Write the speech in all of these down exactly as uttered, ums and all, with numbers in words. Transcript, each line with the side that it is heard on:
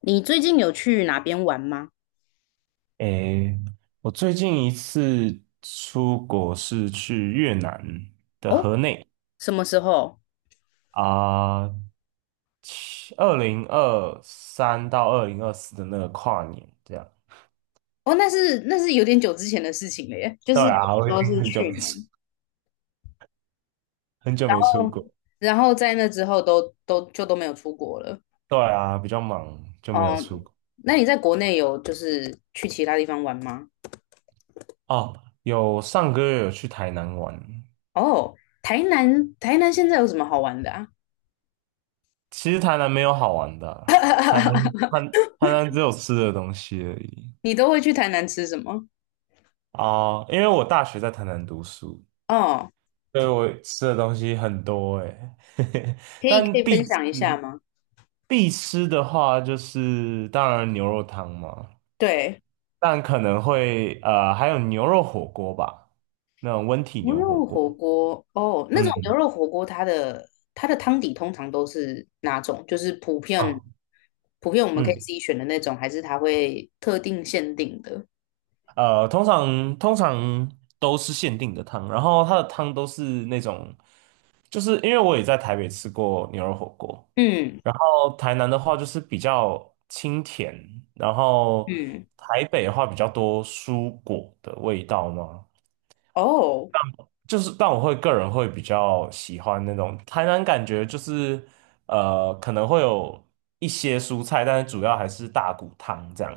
left: 你最近有去哪边玩吗？
right: 诶，我最近一次出国是去越南的
left: 哦，
right: 河内
left: 什么时候？
right: 啊，二零二三到二零二四的那个跨年这样。
left: 哦，那是那是有点久之前的事情了耶，就
right: 对
left: 是等
right: 啊，
left: 于
right: 我已
left: 说
right: 经
left: 是
right: 很久
left: 去
right: 没出，
left: 年。
right: 很久没出国。
left: 然后在那之后都都就都没有出国了。
right: 对啊，比较忙就没有
left: 哦，
right: 出国。
left: 那你在国内有就是去其他地方玩吗？
right: 哦，有上个月有去台南玩，
left: 哦，台南台南现在有什么好玩的啊？
right: 其实台南没有好玩的啊。台南 台台南只有吃的东西而已
left: 你都会去台南吃什么？
right: 啊，因为我大学在台南读书。
left: 哦，
right: 对，我吃的东西很多诶，欸
left: 可以可以
right: 但必
left: 分
right: 吃
left: 享一下吗？
right: 必吃的话，就是当然牛肉汤嘛，
left: 对。
right: 但可能会呃还有牛肉火锅吧，那种温体
left: 牛
right: 牛火
left: 肉火
right: 锅。
left: 锅哦，那种牛
right: 嗯
left: 肉火锅，它的它的汤底通常都是哪种？就是普遍
right: 啊
left: 普遍我们可以
right: 嗯
left: 自己选的那种，还是它会特定限定的？
right: 呃，通常通常都是限定的汤，然后它的汤都是那种，就是因为我也在台北吃过牛肉火锅，
left: 嗯
right: 然后台南的话就是比较清甜，然后
left: 嗯，
right: 台北的话比较多蔬果的味道嘛，
left: 哦，
right: 就是但我会个人会比较喜欢那种，台南感觉就是呃可能会有一些蔬菜，但是主要还是大骨汤这样，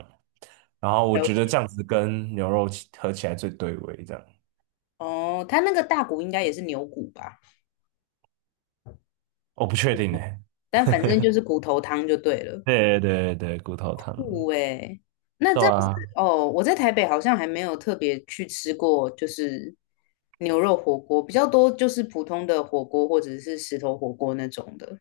right: 然后我
left: 了
right: 觉得
left: 解。
right: 这样子跟牛肉起合起来最对味这样，
left: 哦，它那个大骨应该也是牛骨吧？
right: 我不确定呢、
left: 但反正就是骨头汤就对了。
right: 对对对对，骨头汤，
left: 酷诶，那
right: 对
left: 这样子
right: 啊。
left: 哦，我在台北好像还没有特别去吃过，就是牛肉火锅，比较多就是普通的火锅或者是石头火锅那种的。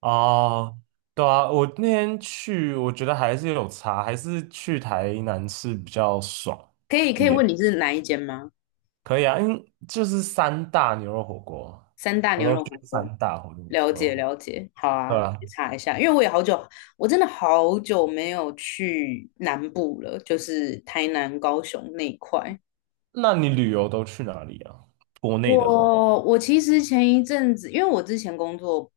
right: 哦，对啊，我那天去，我觉得还是有差，还是去台南吃比较爽
left: 可以可
right: 一
left: 以
right: 点。
left: 问你是哪一间吗？
right: 可以啊，因为就是三大牛肉火锅，
left: 三大
right: 我
left: 牛
right: 都
left: 肉火
right: 去
left: 锅，
right: 三大火牛
left: 了
right: 肉火
left: 解
right: 锅。哦，
left: 了解，好
right: 对
left: 啊，
right: 啊，
left: 去查一下，因为我也好久，我真的好久没有去南部了，就是台南、高雄那一块。
right: 那你旅游都去哪里啊？国内的话，
left: 我我其实前一阵子，因为我之前工作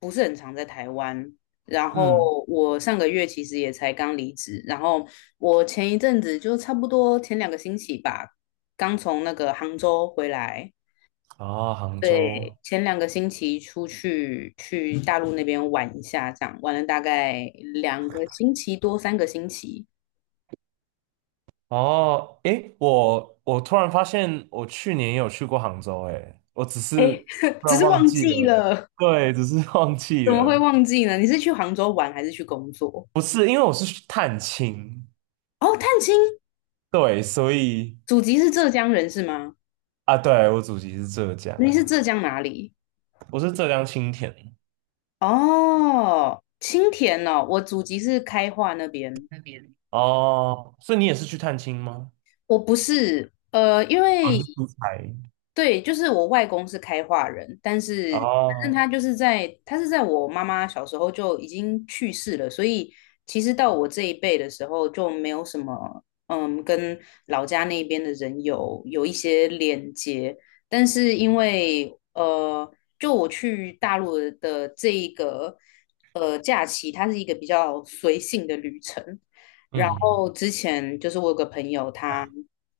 left: 不是很常在台湾，然后
right: 嗯，
left: 我上个月其实也才刚离职，然后我前一阵子就差不多前两个星期吧，刚从那个杭州回来。
right: 啊，杭
left: 对，
right: 州。
left: 前两个星期出去去大陆那边玩一下，这样玩了大概两个星期多，三个星期。
right: 哦，诶，我我突然发现，我去年也有去过杭州，诶，我只是
left: 哎，
right: 突
left: 只
right: 然
left: 是
right: 忘
left: 忘
right: 记
left: 记
right: 了，
left: 了。
right: 对，只是忘记
left: 怎么会
right: 了。
left: 忘记呢？你是去杭州玩还是去工作？
right: 不是，因为我是去探亲，
left: 哦，探亲，
right: 对，所以
left: 祖籍是浙江人是吗？
right: 啊，对，我祖籍是浙江，
left: 你是浙江哪里？
right: 我是浙江青田。
left: 哦，青田哦，我祖籍是开化那边。
right: 那边。哦，所以你也是去探亲吗？
left: 我不是，呃，因
right: 我
left: 为
right: 你是出差。
left: 对，就是我外公是开化人，但是反正他
right: 哦，
left: 就是在，他是在我妈妈小时候就已经去世了，所以其实到我这一辈的时候就没有什么，嗯，跟老家那边的人有有一些连接，但是因为呃，就我去大陆的这一个呃假期，它是一个比较随性的旅程。然
right: 嗯，
left: 后之前就是我有个朋友，他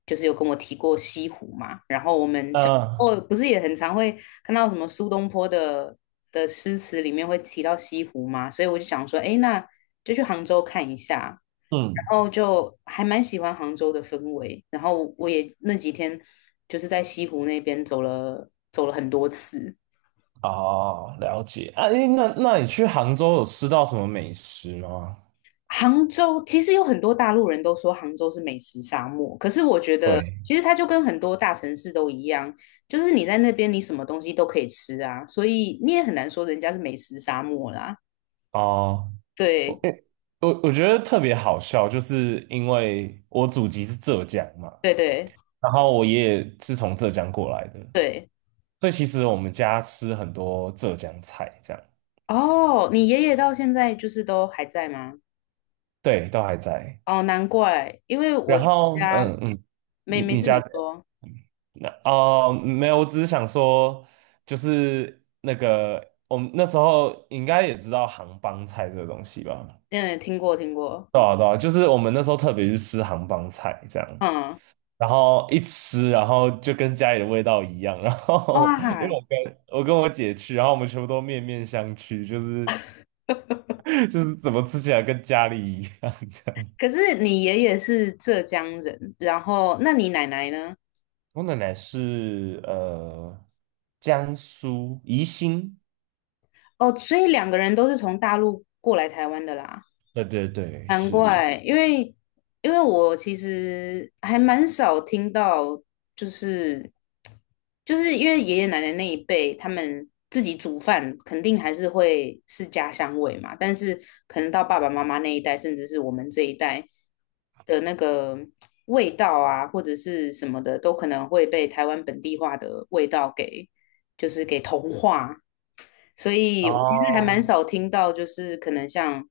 left: 就是有跟我提过西湖嘛，然后我们小时
right: 嗯，
left: 候不是也很常会看到什么苏东坡的的诗词里面会提到西湖嘛，所以我就想说，哎，那就去杭州看一下，然
right: 嗯，
left: 后就还蛮喜欢杭州的氛围，然后我也那几天就是在西湖那边走了走了很多次。
right: 哦，了解。啊，诶，那那你去杭州有吃到什么美食吗？
left: 杭州其实有很多大陆人都说杭州是美食沙漠，可是我觉得
right: 对，
left: 其实它就跟很多大城市都一样，就是你在那边你什么东西都可以吃啊，所以你也很难说人家是美食沙漠啦。
right: 哦，我
left: 对
right: 诶我我觉得特别好笑，就是因为我祖籍是浙江嘛，
left: 对对
right: 然后我爷爷是从浙江过来的，
left: 对，
right: 所以其实我们家吃很多浙江菜，这样。
left: 哦，你爷爷到现在就是都还在吗？
right: 对，都还在。
left: 哦，难怪，因为我
right: 然后，
left: 家
right: 嗯嗯，
left: 没
right: 你
left: 没
right: 你
left: 事，
right: 家
left: 你
right: 怎样
left: 说，
right: 那哦，没有，我只是想说，就是那个我们那时候应该也知道杭帮菜这个东西吧？
left: 嗯，听过听过，
right: 对啊对啊，就是我们那时候特别去吃杭帮菜这样，
left: 嗯，
right: 然后一吃，然后就跟家里的味道一样。然后 因为
left: 哇，
right: 我跟我跟我姐去，然后我们全部都面面相觑，就是 就是怎么吃起来跟家里一样这样。
left: 可是你爷爷是浙江人，然后那你奶奶呢？
right: 我奶奶是呃江苏宜兴，
left: 哦，所以两个人都是从大陆过来台湾的啦，
right: 对对对，
left: 难
right: 是是。
left: 怪，因为因为我其实还蛮少听到就是就是因为爷爷奶奶那一辈，他们自己煮饭肯定还是会是家乡味嘛，但是可能到爸爸妈妈那一代，甚至是我们这一代的那个味道啊，或者是什么的，都可能会被台湾本地化的味道给就是给同化。所以我其实还蛮
right: 哦，
left: 少听到，就是可能像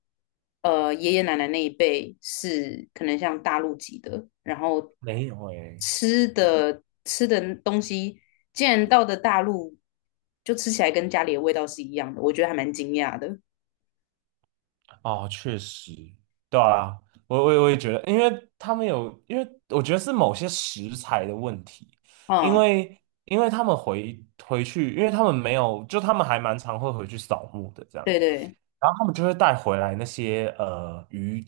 left: 呃爷爷奶奶那一辈是可能像大陆籍的，然后
right: 没有诶，
left: 吃的吃的东西，竟然到的大陆就吃起来跟家里的味道是一样的，我觉得还蛮惊讶的。
right: 哦，确实，对啊，我我我也觉得，因为他们有，因为我觉得是某些食材的问题，因
left: 嗯，
right: 为因为他们回回去，因为他们没有，就他们还蛮常会回去扫墓的这样。
left: 对对，
right: 然后他们就会带回来那些呃鱼，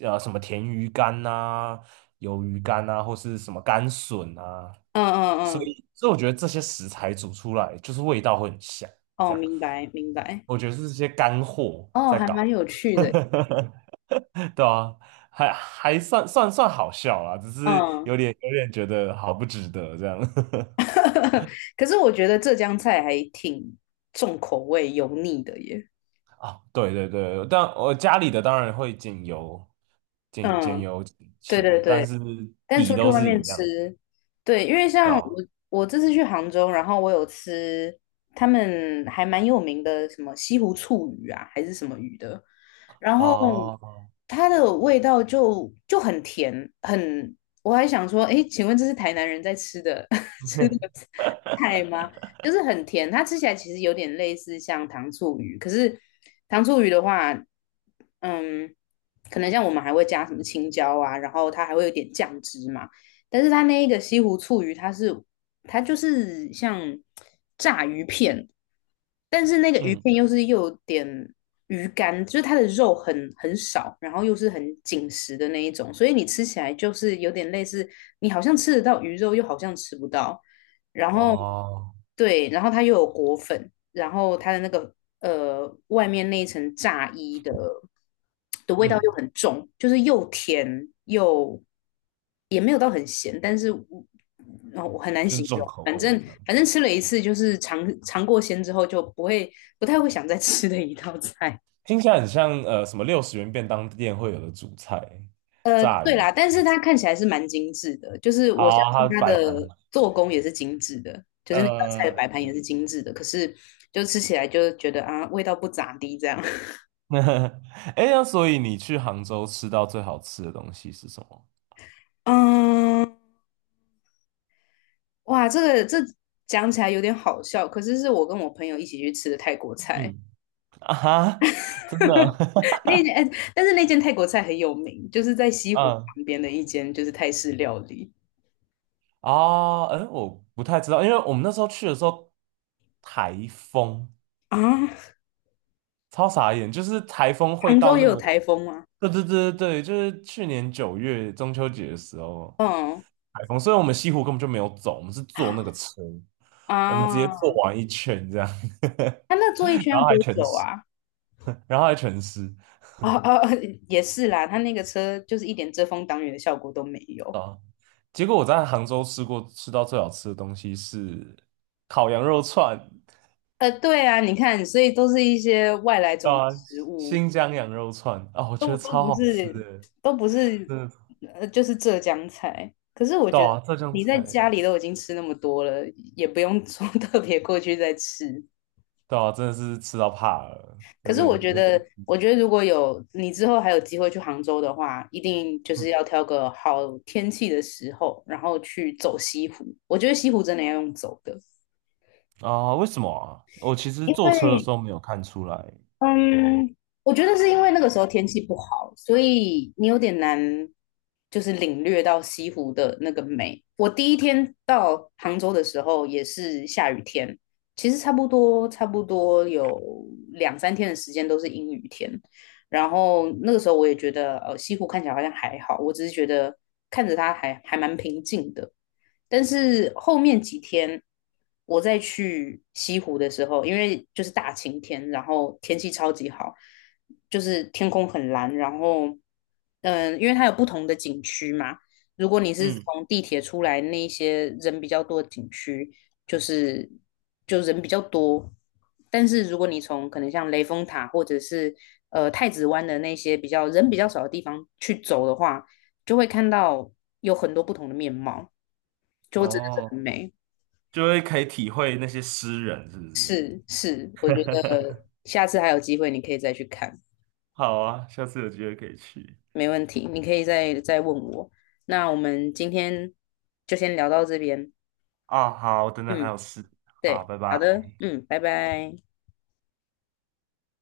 right: 呃什么甜鱼干呐、鱿鱼干呐、或是什么干笋啊，
left: 嗯嗯
right: 所
left: 嗯，
right: 以所以我觉得这些食材煮出来就是味道会很香。这
left: 哦，
right: 样，
left: 明白明白，
right: 我觉得是这些干货
left: 哦，
right: 在
left: 还蛮
right: 搞，
left: 有趣的。
right: 对啊，还还算算算好笑啦，只是
left: 嗯，
right: 有点有点觉得好不值得这样。
left: 可是我觉得浙江菜还挺重口味、油腻的耶。
right: 对对对，但我家里的当然会减油，减减
left: 嗯，
right: 油
left: 对对
right: 钱，
left: 对。
right: 但是
left: 但
right: 底
left: 出去
right: 都
left: 外
right: 是
left: 面
right: 一样
left: 吃，
right: 的，
left: 对，因为
right: 对
left: 像我
right: 吧？
left: 我这次去杭州，然后我有吃他们还蛮有名的什么西湖醋鱼啊，还是什么鱼的，然后
right: 哦，
left: 它的味道就就很甜，很，我还想说，哎，请问这是台南人在吃的 吃的 菜吗？就是很甜，它吃起来其实有点类似像糖醋鱼，可是糖醋鱼的话，嗯，可能像我们还会加什么青椒啊，然后它还会有点酱汁嘛，但是它那一个西湖醋鱼，它是它就是像炸鱼片，但是那个鱼
right: 嗯，
left: 片又是又有点鱼干，就是它的肉很很少，然后又是很紧实的那一种，所以你吃起来就是有点类似，你好像吃得到鱼肉，又好像吃不到。然后
right: 哦，
left: 对，然后它又有果粉，然后它的那个呃外面那一层炸衣的的味道
right: 嗯，
left: 又很重，就是又甜又也没有到很咸，但是我然后我很难
right: 就是
left: 形
right: 重
left: 容，
right: 口
left: 反
right: 味
left: 正
right: 这样，
left: 反正吃了一次就是尝尝过鲜之后就不会不太会想再吃的一道菜。
right: 听起来很像呃什么六十元便当店会有的主菜，
left: 呃，
right: 炸
left: 对
right: 鱼，
left: 啦，但是它看起来是蛮精致的，就是我相
right: 哦，
left: 信
right: 它
left: 它
right: 摆盘很，
left: 的做工也是精致的，就是那道菜的摆
right: 呃，
left: 盘也是精致的，可是就吃起来就觉得啊，味道不咋地这样。
right: 哎，那所以你去杭州吃到最好吃的东西是什么？
left: 嗯，哇，这个这讲起来有点好笑，可是是我跟我朋友一起去吃的泰国菜，
right: 嗯，啊哈，真的，
left: 那间，哎，但是那间泰国菜很有名，就是在西 湖
right: 嗯。
left: 旁边的一间就是泰式料理
right: 啊，哎，我不太知道，因为我们那时候去的时候，台风，
left: 啊。
right: 超傻眼，就是台风会
left: 杭州
right: 到
left: 也
right: 那
left: 有
right: 么，
left: 台风吗？
right: 对对对对对，就是去年九月中秋节的时候，
left: 嗯，
right: 台风，所以我们西湖根本就没有走，我们是坐那个车，我们直接
left: 啊，
right: 坐完一圈这样，
left: 它那 坐一圈
right: 然
left: 要
right: 后还
left: 多
right: 全
left: 久
right: 湿，
left: 啊？
right: 然后还全湿
left: 哦哦，也是啦，他那个车就是一点遮风挡雨的效果都没有。
right: 啊。结果我在杭州吃过吃到最好吃的东西是烤羊肉串，
left: 呃，对啊，你看，所以都是一些外来
right: 对
left: 种
right: 啊，
left: 植物，
right: 新疆羊肉串啊，我觉
left: 都
right: 得
left: 都
right: 超
left: 不
right: 好吃
left: 是，
right: 的，
left: 都不是，
right: 真的，
left: 呃，就是浙江菜。可是我
right: 对
left: 觉得
right: 啊，浙江
left: 你在
right: 菜，
left: 家里都已经吃那么多了，也不用说 特别过去再吃。
right: 对啊，真的是吃到怕了，
left: 可
right: 有
left: 是
right: 点
left: 我觉
right: 有
left: 得，
right: 点，
left: 我觉得如果有你之后还有机会去杭州的话，一定就
right: 嗯
left: 是要挑个好天气的时候，然后去走西湖。我觉得西湖真的要用走的。
right: 啊，为什么啊？我其实
left: 因
right: 坐车的
left: 为
right: 时候没有看出来，
left: 嗯，我觉得是因为那个时候天气不好，所以你有点难，就是领略到西湖的那个美。我第一天到杭州的时候也是下雨天，其实差不多差不多有两三天的时间都是阴雨天，然后那个时候我也觉得，呃，西湖看起来好像还好，我只是觉得看着它还还蛮平静的。但是后面几天我再去西湖的时候，因为就是大晴天，然后天气超级好，就是天空很蓝，然后嗯，因为它有不同的景区嘛，如果你是
right: 嗯，
left: 从地铁出来那一些人比较多的景区，就是就人比较多。但是如果你从可能像雷峰塔或者是呃太子湾的那些比较人比较少的地方去走的话，就会看到有很多不同的面貌，就会真的是
right: 哦，
left: 很美。
right: 就会可以体会那些诗人是不是？
left: 是是，我觉 得下次还有机会你可以再去看，
right: 好啊，下次有机会可以去。
left: 没问题，你可以再再问我。那我们今天就先聊到这边，
right: 啊，好，我等等还
left: 嗯，
right: 有事，
left: 对，
right: 好，拜拜。
left: 好的，嗯，拜拜。